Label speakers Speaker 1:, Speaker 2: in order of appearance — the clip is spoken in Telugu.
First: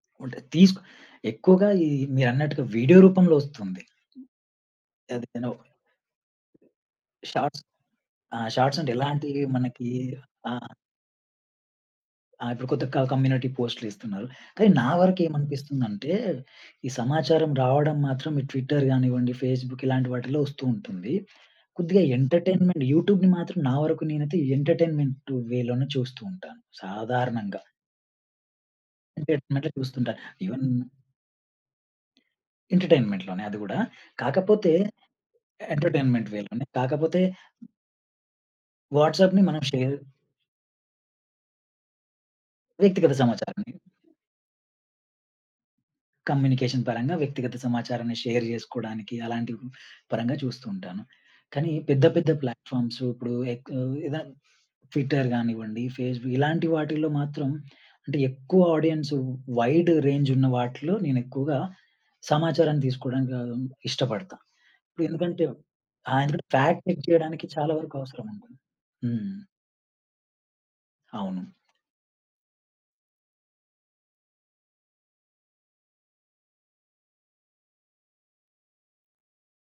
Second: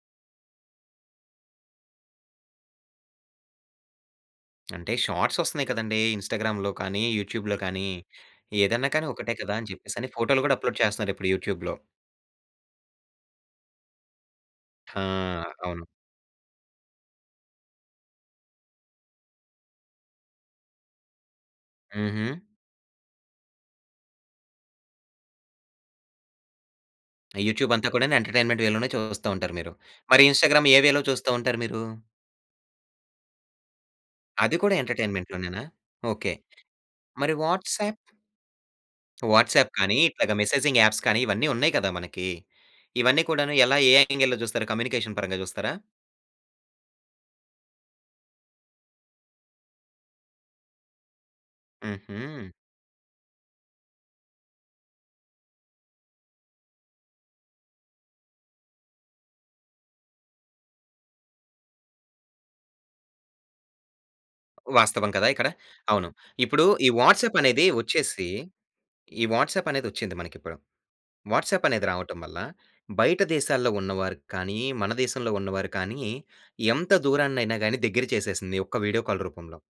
Speaker 1: ఉంటది. తీసుకు ఎక్కువగా ఈ మీరన్నట్టుగా వీడియో రూపంలో వస్తుంది.
Speaker 2: అంటే
Speaker 1: అది
Speaker 2: షార్ట్స్
Speaker 1: ఇనఫ్.
Speaker 2: వస్తున్నాయి కదండీ! ఇన్‌స్టాగ్రామ్‌లో కానీ, యూట్యూబ్‌‌‌‌‌లో
Speaker 1: షార్ట్స్
Speaker 2: కానీ
Speaker 1: ఆ! షార్ట్స్
Speaker 2: ఏదైనా
Speaker 1: అంటే
Speaker 2: కానీ ఒకటే
Speaker 1: ఎలాంటివి,
Speaker 2: కదా! అని
Speaker 1: మనకి
Speaker 2: చెప్పేసని ఫోటోలు
Speaker 1: ఆ!
Speaker 2: గూడా అప్లోడ్ చేస్తున్నారు ఇప్పుడు యూట్యూబ్‌లో.
Speaker 1: ఆ! ఇప్పుడు కొత్త క కమ్యూనిటీ పోస్టులు ఇస్తున్నారు. కానీ నా
Speaker 2: ఆ! అవును.
Speaker 1: వరకేమనిపిస్తుందంటే, ఈ సమాచారం రావడం మాత్రం ఈ ట్విట్టర్ గానివ్వండి, ఫేస్‌బుక్ ఇలాంటి వాటిల్లో వస్తూ ఉంటుంది. కొద్దిగా
Speaker 2: హుహు.
Speaker 1: ఎంటర్‌టైన్‌మెంట్ యూట్యూబ్‌ని మాత్రం నా వరకు నేనైతే ఎంటర్‌టైన్‌మెంట్ వే లోనే చూస్తూ ఉంటాను.
Speaker 2: ఆ
Speaker 1: సాధారణంగా.
Speaker 2: యూట్యూబ్ అంతా కూడాను ఎంటర్‌టైన్‌మెంట్ వే లోనే చూస్తా
Speaker 1: అంటే
Speaker 2: ఉంటారు
Speaker 1: ఇంటర్నెట్‌లో
Speaker 2: మీరు.
Speaker 1: చూస్తుంటారు.
Speaker 2: మరి
Speaker 1: ఇవెన్
Speaker 2: ఇన్‌స్టాగ్రామ్‌ ఏ వేలో చూస్తూంటారు మీరు?
Speaker 1: ఎంటర్‌టైన్‌మెంట్‌ లోనే అది గూడా!
Speaker 2: అది
Speaker 1: కాకపోతే
Speaker 2: కూడా ఎంటర్‌టైన్‌మెంట్‌ లోనేనా!
Speaker 1: Entertainment
Speaker 2: okay.
Speaker 1: వే లోనే కాకపోతే
Speaker 2: మరి వాట్సాప్?
Speaker 1: వాట్సాప్‌ని మనం
Speaker 2: వాట్సాప్
Speaker 1: షేర్
Speaker 2: కానీ, ఇట్లాగ మెసేజింగ్ యాప్స్ కానీ ఇవన్నీ ఉన్నాయి కదా! మనకి.
Speaker 1: వ్యక్తిగత
Speaker 2: ఇవన్ని కూడాను
Speaker 1: సమాచారాన్ని.
Speaker 2: ఎలా ఏ యాంగిల్‌లో చూస్తారు కమ్యూనికేషన్ పరంగా జూస్తారా?
Speaker 1: కమ్యూనికేషన్ పరంగా వ్యక్తిగత సమాచారాన్ని షేర్ జేసుకోవడానికి, అలాంటి పరంగా చూస్తూ ఉంటాను. కానీ పెద్ద పెద్ద
Speaker 2: హుహు.
Speaker 1: ప్లాట్‌ఫార్మ్స్ ఇప్పుడు ఎక్ ఎదా ట్విట్టర్ కానివ్వండి ఫేస్‌బుక్ ఇలాంటి వాటిల్లో మాత్రం అంటే, ఎక్కువ ఆడియన్స్ వైడ్ రేంజ్ ఉన్న వాటిలో నేనెక్కువగా సమాచారాన్ని తీసుకోవడానికి ఆహ్, ఇష్టపడతాను.
Speaker 2: వాస్తవం కదా!
Speaker 1: ఎందుకంటే
Speaker 2: ఇక్కడ. అవును.
Speaker 1: ఆ! ఎందుకంటే
Speaker 2: ఇప్పుడు
Speaker 1: ఫాక్ట్
Speaker 2: ఈ
Speaker 1: చెక్
Speaker 2: వాట్సాప్
Speaker 1: చేయడానికి
Speaker 2: అనేది
Speaker 1: చాలా వరకు
Speaker 2: వచ్చేసి,
Speaker 1: అవసరముంది.
Speaker 2: ఈ
Speaker 1: హ్మ్.
Speaker 2: వాట్సాప్ అనేదొచ్చింది మనకి ఇప్పుడు.
Speaker 1: అవును.
Speaker 2: వాట్సాప్ అనేది రావటం వల్ల, బయట దేశాల్లో ఉన్న వారికి కానీ, మన దేశంలో ఉన్న వారు కానీ, ఎంత దూరాన్నయినా గాని దగ్గర చేసేసింది ఒక్క వీడియో కాల్ రూపంలో.